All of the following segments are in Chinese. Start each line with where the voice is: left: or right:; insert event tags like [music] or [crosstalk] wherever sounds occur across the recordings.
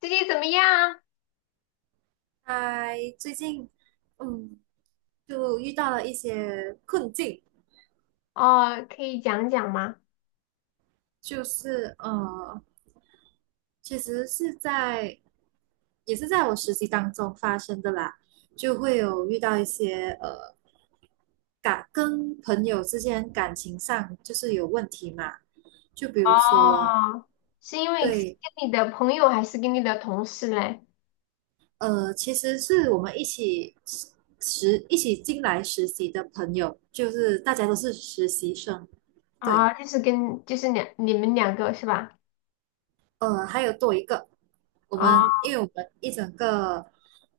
left: 最近怎么样？
right: 嗨，最近嗯，就遇到了一些困境。
left: 哦，可以讲讲吗？
right: 就是其实也是在我实习当中发生的啦。就会有遇到一些跟朋友之间感情上就是有问题嘛，就比如说。
left: 哦，是因为是
right: 对，
left: 跟你的朋友还是跟你的同事嘞？
right: 其实是我们一起一起进来实习的朋友，就是大家都是实习生。对。
left: 啊、就是跟就是两你们两个是吧？
right: 还有多一个。
left: 哦
right: 因为我们一整个，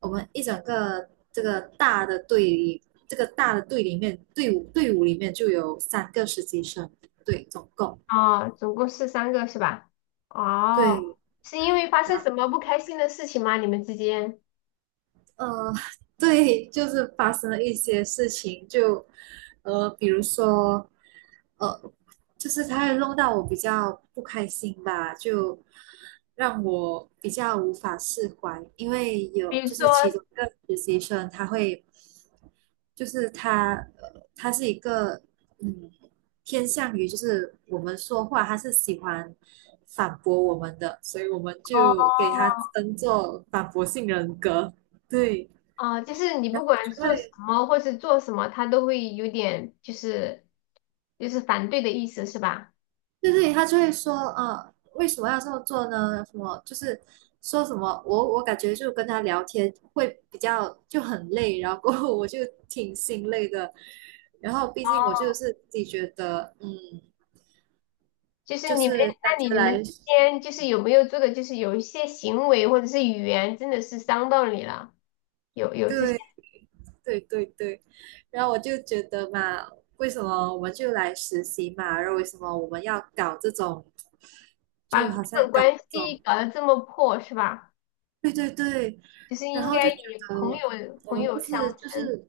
right: 我们一整个这个大的队里，这个大的队里面，队伍里面就有3个实习生。对，总共。
left: 哦，总共是三个是吧？哦，
right: 对。
left: 是因为发生
right: 然
left: 什
right: 后
left: 么不开心的事情吗？你们之间，
right: 呃，[laughs] 对，就是发生了一些事情。就比如说，呃，就是他会弄到我比较不开心吧，就让我比较无法释怀。因为
left: 比如
right: 就
left: 说，
right: 是其中一个实习生他会就是他，他是一个，嗯，偏向于就是我们说话，他是喜欢反驳我们的，所以我们
left: 哦
right: 就给他称作反驳性人格。对，
left: 哦，就是你
right: 然
left: 不
right: 后
left: 管
right: 就
left: 做什
right: 会。
left: 么或是做什么，他都会有点就是反对的意思是吧？
right: 对对，他就会说，为什么要这么做呢？什么就是说什么。我感觉就跟他聊天会比较就很累，然后过后我就挺心累的。然后毕竟我就是自己觉得，
left: 就是
right: 就
left: 你们，
right: 是感
left: 那
right: 觉
left: 你们
right: 来。
left: 之间就是有没有做的，就是有一些行为或者是语言，真的是伤到你了？有这些，
right: 对对对对，然后我就觉得嘛，为什么我们就来实习嘛？然后为什么我们要搞这种，
left: 把
right: 就
left: 这
right: 好像
left: 种
right: 搞
left: 关
right: 这
left: 系
right: 种。
left: 搞得这么破，是吧？
right: 对对对，
left: 就是
right: 然
left: 应该
right: 后就觉
left: 以朋
right: 得
left: 友
right: 我
left: 朋
right: 们不
left: 友
right: 是
left: 相
right: 就
left: 称，
right: 是。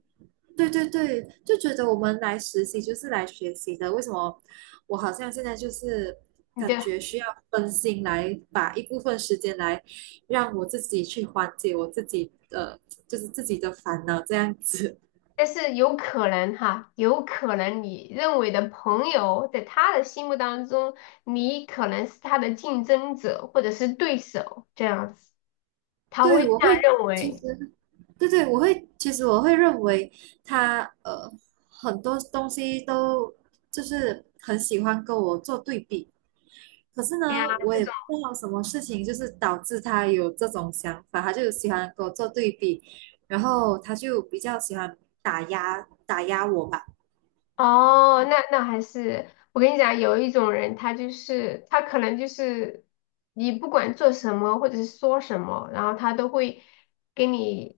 right: 对对对，就觉得我们来实习就是来学习的。为什么我好像现在就是
left: 你
right: 感
left: 的，
right: 觉需要分心来把一部分时间来让我自己去缓解我自己的，就是自己的烦恼这样子。
left: 但是有可能哈，有可能你认为的朋友，在他的心目当中，你可能是他的竞争者或者是对手，这样子，他会
right: 对，
left: 这
right: 我
left: 样
right: 会
left: 认
right: 其
left: 为。
right: 实。对对，我会其实我会认为他很多东西都就是很喜欢跟我做对比。可是
left: 对呀，
right: 呢，我
left: 这
right: 也
left: 种。
right: 不知道什么事情就是导致他有这种想法，他就喜欢跟我做对比。然后他就比较喜欢打压我吧。
left: 哦，那还是我跟你讲，有一种人，他就是他可能就是你不管做什么或者是说什么，然后他都会跟你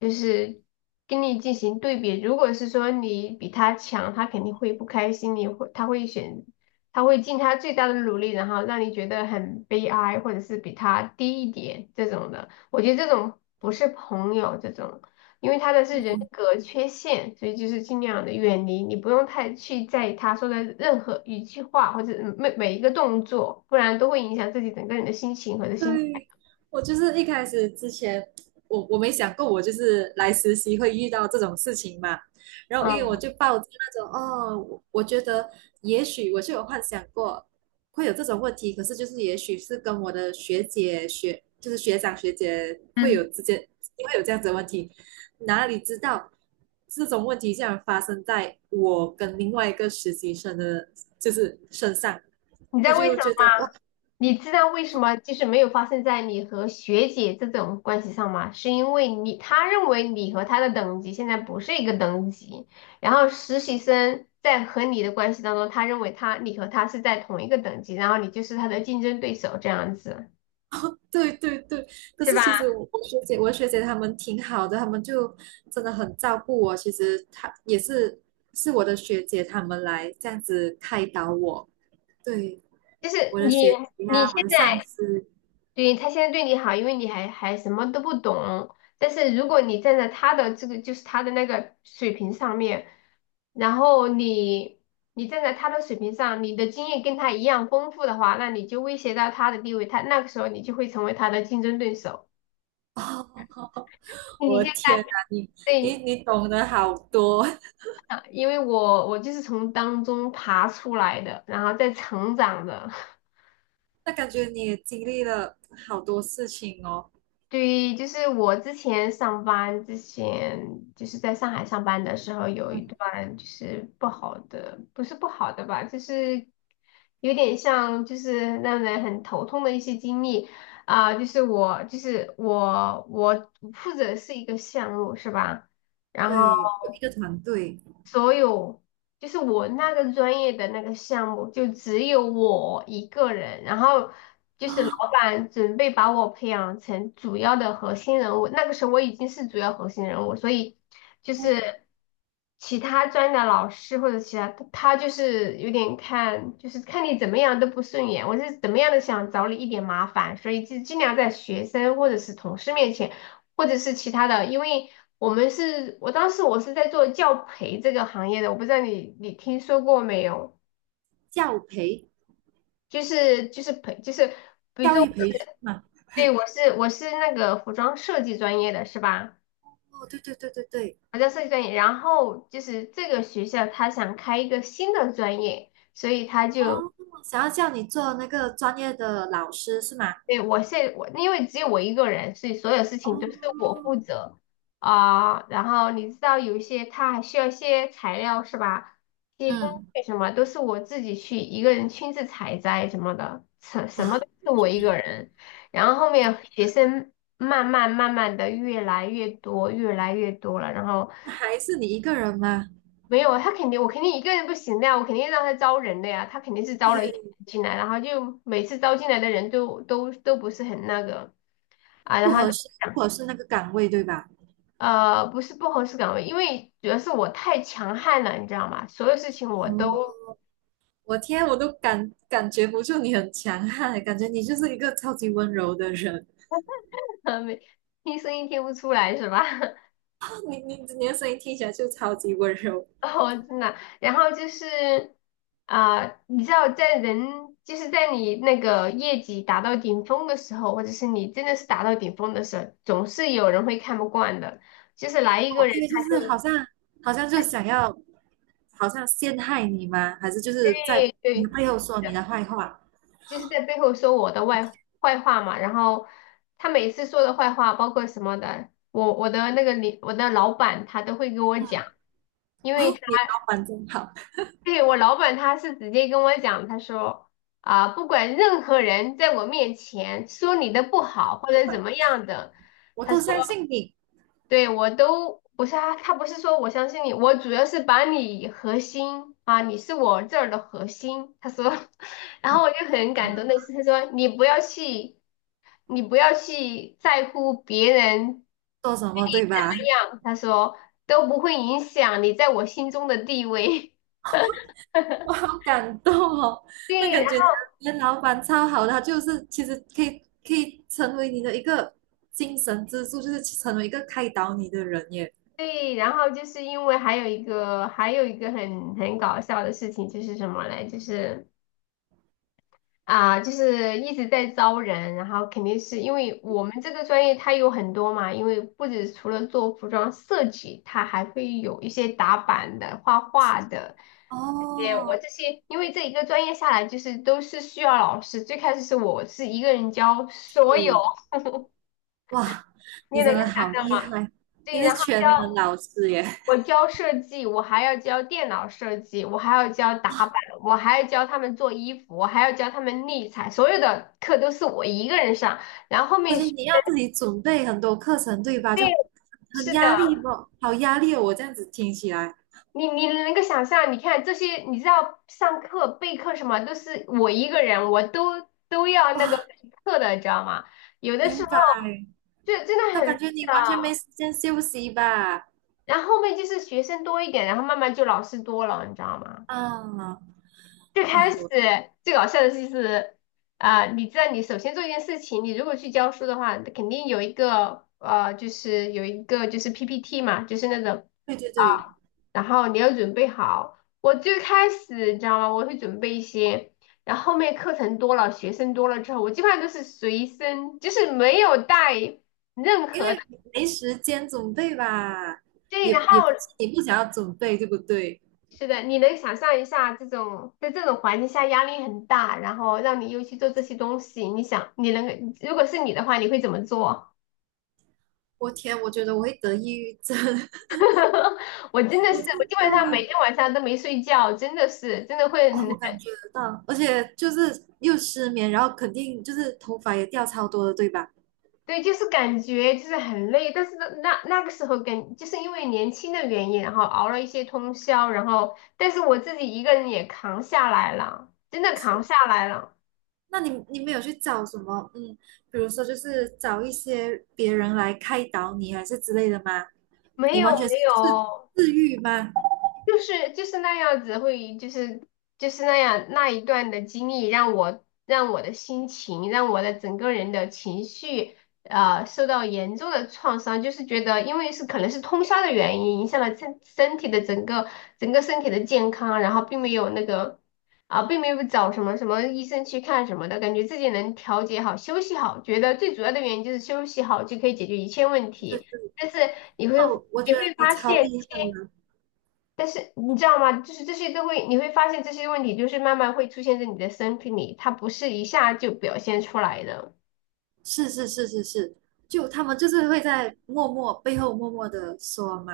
left: 就是跟你进行对比。如果是说你比他强，他肯定会不开心，他会他会尽他最大的努力，然后让你觉得很悲哀，或者是比他低一点这种的。我觉得这种不是朋友，这种。因为他的是人
right: 嗯。
left: 格缺陷，所以就是尽量的远离，你不用太去在意他说的任何一句话或者每一个动作，不然都会影响自己整个人的心情和的心态。
right: 对，我就是一开始之前，我没想过我就是来实习会遇到这种事情嘛。然后因为我
left: 嗯，
right: 就抱着那种哦，我觉得也许我就有幻想过会有这种问题。可是就是也许是跟我的学姐学就是学长学姐会
left: 嗯，
right: 有之间会有这样子的问题。哪里知道这种问题竟然发生在我跟另外一个实习生的，就是身上。
left: 你
right: 我
left: 在为什
right: 就
left: 么？
right: 觉得哇。
left: 你知道为什么就是没有发生在你和学姐这种关系上吗？是因为他认为你和他的等级现在不是一个等级，然后实习生在和你的关系当中，他认为你和他是在同一个等级，然后你就是他的竞争对手这样子，
right: 对对对，可
left: 是
right: 是
left: 吧？
right: 其实我学姐她们挺好的，她们就真的很照顾我。其实她也是我的学姐，她们来这样子开导我。对，
left: 就是
right: 我的
left: 你
right: 学姐
left: 你
right: 呀、我
left: 现
right: 的上
left: 在
right: 司。
left: 现在对你好，因为你还什么都不懂。但是如果你站在他的这个他的那个水平上面，然后你站在他的水平上，你的经验跟他一样丰富的话，那你就威胁到他的地位，那个时候你就会成为他的竞争对手。
right: 哦，
left: 你
right: 我
left: 现
right: 的天哪，
left: 在
right: 你你
left: 对，
right: 你懂得好多。
left: 因为我就是从当中爬出来的，然后再成长的。
right: [laughs] 那感觉你也经历了好多事情哦。
left: 对，就是我之前上班之前，就是在上海上班的时候，有
right: 嗯，
left: 一段就是不好的，不是不好的吧，就是有点像就是让人很头痛的一些经历。我负责是一个项目是吧？然后
right: 对，有一个团队
left: 所有就是我那个专业的那个项目，就只有我一个人，然后就是
right: 啊。
left: 老板准备把我培养成主要的核心人物。那个时候我已经是主要核心人物，所以就
right: 哦，
left: 是其他专业的老师或者其他他就是有点看，就是看你怎么样都不顺眼，我是怎么样的想找你一点麻烦，所以就尽量在学生或者是同事面前。或者是其他的，因为我们是，我当时我是在做教培这个行业的，我不知道你听说过没有？
right: 教培，
left: 就是培，
right: 教育培训嘛。
left: 对，我是那个服装设计专业的是吧？
right: 哦，对对对对对。
left: 服装设计专业，然后就是这个学校他想开一个新的专业，所以他就
right: 哦，想要叫你做那个专业的老师是吗？
left: 对，我因为只有我一个人，所以所有事情
right: 哦，
left: 都是我负责。然后你知道有一些他还需要一些材料是吧？一些工
right: 嗯，
left: 具什么都是我自己去一个人亲自采摘什么的，什么
right: 哇，
left: 都是我一个人。然后后面学生慢慢的越来越多，越来越多了。然后
right: 那还是你一个人吗？
left: 没有他肯定我肯定一个人不行的呀，我肯定让他招人的呀，他肯定是招了一
right: 对，
left: 进来，然后就每次招进来的人都不是很那个。啊，然
right: 不
left: 后
right: 合适，不合适那个岗位，对吧？
left: 不是不合适岗位，因为主要是我太强悍了，你知道吗？所有事情我
right: 哦，
left: 都
right: 我天，我都感觉不住你很强悍，感觉你就是一个超级温柔的人。
left: [laughs] 没听声音听不出来，是吧？[laughs]
right: 哦，你的声音听起来就超级温柔。
left: 哦，真的。然后就是你知道，就是在你那个业绩达到顶峰的时候，或者是你真的是达到顶峰的时候，总是有人会看不惯的，就是来一
right: 哦，
left: 个人
right: 因为就
left: 他
right: 是
left: 就
right: 好像就想要，好像陷害你吗？还是就是在
left: 对
right: 你的
left: 对。
right: 背后说你的坏话？
left: 就是在背后说我的外坏话嘛。然后他每次说的坏话，包括什么的，我的那个我的老板他都会跟我
right: 嗯，
left: 讲，因
right: 哦，
left: 为他
right: 你老板真好。
left: 对我老板他是直接跟我讲，他说啊，不管任何人在我面前说你的不好或者怎么样的，
right: 我
left: 他
right: 都
left: 说。
right: 相信你
left: 对，我都不是啊，他不是说我相信你，我主要是把你核心啊，你是我这儿的核心。他说，[laughs] 然后我就很感动那是，他说你不要去，你不要去在乎别人对
right: 做什
left: 你
right: 么，对
left: 怎
right: 吧？
left: 么
right: [laughs]
left: 样，他说都不会影响你在我心中的地位。
right: 我
left: [laughs]
right: 好感动哦。那
left: 对，
right: 感
left: 然
right: 觉
left: 后
right: 你的老板超好的，他就是其实可以成为你的一个精神支柱，就是成为一个开导你的人耶。
left: 对，然后就是因为还有一个很搞笑的事情，就是什么嘞？就是。啊，就是一直在招人，然后肯定是因为我们这个专业它有很多嘛，因为不止除了做服装设计，它还会有一些打板的、画画的。
right: 哦，
left: 这些，因为这一个专业下来，就是都是需要老师。最开始是我是一个人教所有，
right: 是，哇，你
left: 你
right: 真
left: 能够
right: 的
left: 想
right: 好
left: 象
right: 厉
left: 吗？
right: 害，你
left: 对，
right: 是
left: 然后
right: 全能老师耶。
left: 我教设计，我还要教电脑设计，我还要教打板，我还要教他们做衣服，我还要教他们立裁，所有的课都是我一个人上。然后后
right: [laughs] 而
left: 面
right: 且
left: 学
right: 你要自己准备很多课程，对吧？
left: 对，
right: 就很
left: 是的，
right: 压力不？好压力哦，我这样子听起来。
left: 你能够想象，你看这些，你知道上课备课什么都是我一个人，我都都要那个备
right: 哇，
left: 课的，你知道吗？有的
right: 明
left: 时候
right: 白。
left: 就真的
right: 那
left: 很累
right: 感觉你完全没
left: 的，
right: 时间休息吧？
left: 然后后面就是学生多一点，然后慢慢就老师多了，你知道吗？
right: 啊，
left: 最开
right: 哇，
left: 始
right: 我
left: 最搞笑的就是你知道，你首先做一件事情，你如果去教书的话，肯定有一个就是有一个就是 PPT 嘛，就是那种
right: 对对对，
left: 啊，然后你要准备好。我最开始你知道吗？我会准备一些，然后后面课程多了，学生多了之后，我基本上都是随身，就是没有带任
right: 因
left: 何
right: 为没时间准备吧，
left: 对，然
right: 也
left: 后
right: 也不是你不想要准备，对不对？
left: 是的，你能想象一下这种在这种环境下压力很大，然后让你又去做这些东西，你想你能如果是你的话，你会怎么做？
right: 我天，我觉得我会得抑郁症。[laughs]
left: [laughs] 我真的
right: 我
left: 是，
right: 真
left: 我基本上每
right: 的。
left: 天晚上都没睡觉，真的是真的会
right: 哦，
left: 很
right: 我感觉得到，而且就是又失眠，然后肯定就是头发也掉超多的，对吧？
left: 对，就是感觉就是很累，但是那个时候跟就是因为年轻的原因，然后熬了一些通宵，然后但是我自己一个人也扛下来了，真的扛下来了，
right: 那你没有去找什么，比如说就是找一些别人来开导你，还是之类的吗？
left: 没
right: 你
left: 有
right: 完全是
left: 没
right: 自
left: 有。
right: 自愈吗？
left: 就是就是那样子会，就是就是那样那一段的经历，让我的心情，让我的整个人的情绪，受到严重的创伤。就是觉得，因为是可能是通宵的原因，影响了身体的整个整个身体的健康，然后并没有那个并没有找什么医生去看什么的，感觉自己能调节好，休息好，觉得最主要的原因就是休息好就可以解决一切问
right: 对对
left: 题。
right: 对，
left: 但是你会
right: 那我觉
left: 你
right: 得
left: 会
right: 你
left: 发
right: 超
left: 现。
right: 厉害的。
left: 但是你知道吗？就是这些都会，你会发现这些问题就是慢慢会出现在你的身体里，它不是一下就表现出来的。
right: 是是是是是，就他们就是会在默默背后默默的说嘛。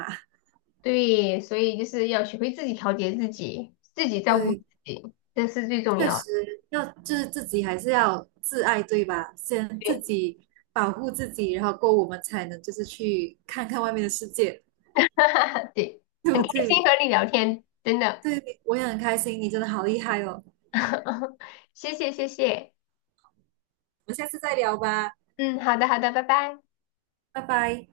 left: 对，所以就是要学会自己调节自己，自己照顾自
right: 对，
left: 己，这是最重
right: 确
left: 要的。
right: 实要就是自己还是要自爱，对吧？先自
left: 对，
right: 己保护自己，然后够我们才能就是去看看外面的世界，
left: [laughs] 对，
right: 对不
left: 很开心
right: 对？
left: 和你聊天，真的，
right: 对，我也很开心，你真的好厉害哦。我
left: [laughs] 谢谢谢谢。
right: 们下次再聊吧。
left: 嗯，好的好的，拜拜。
right: 拜拜。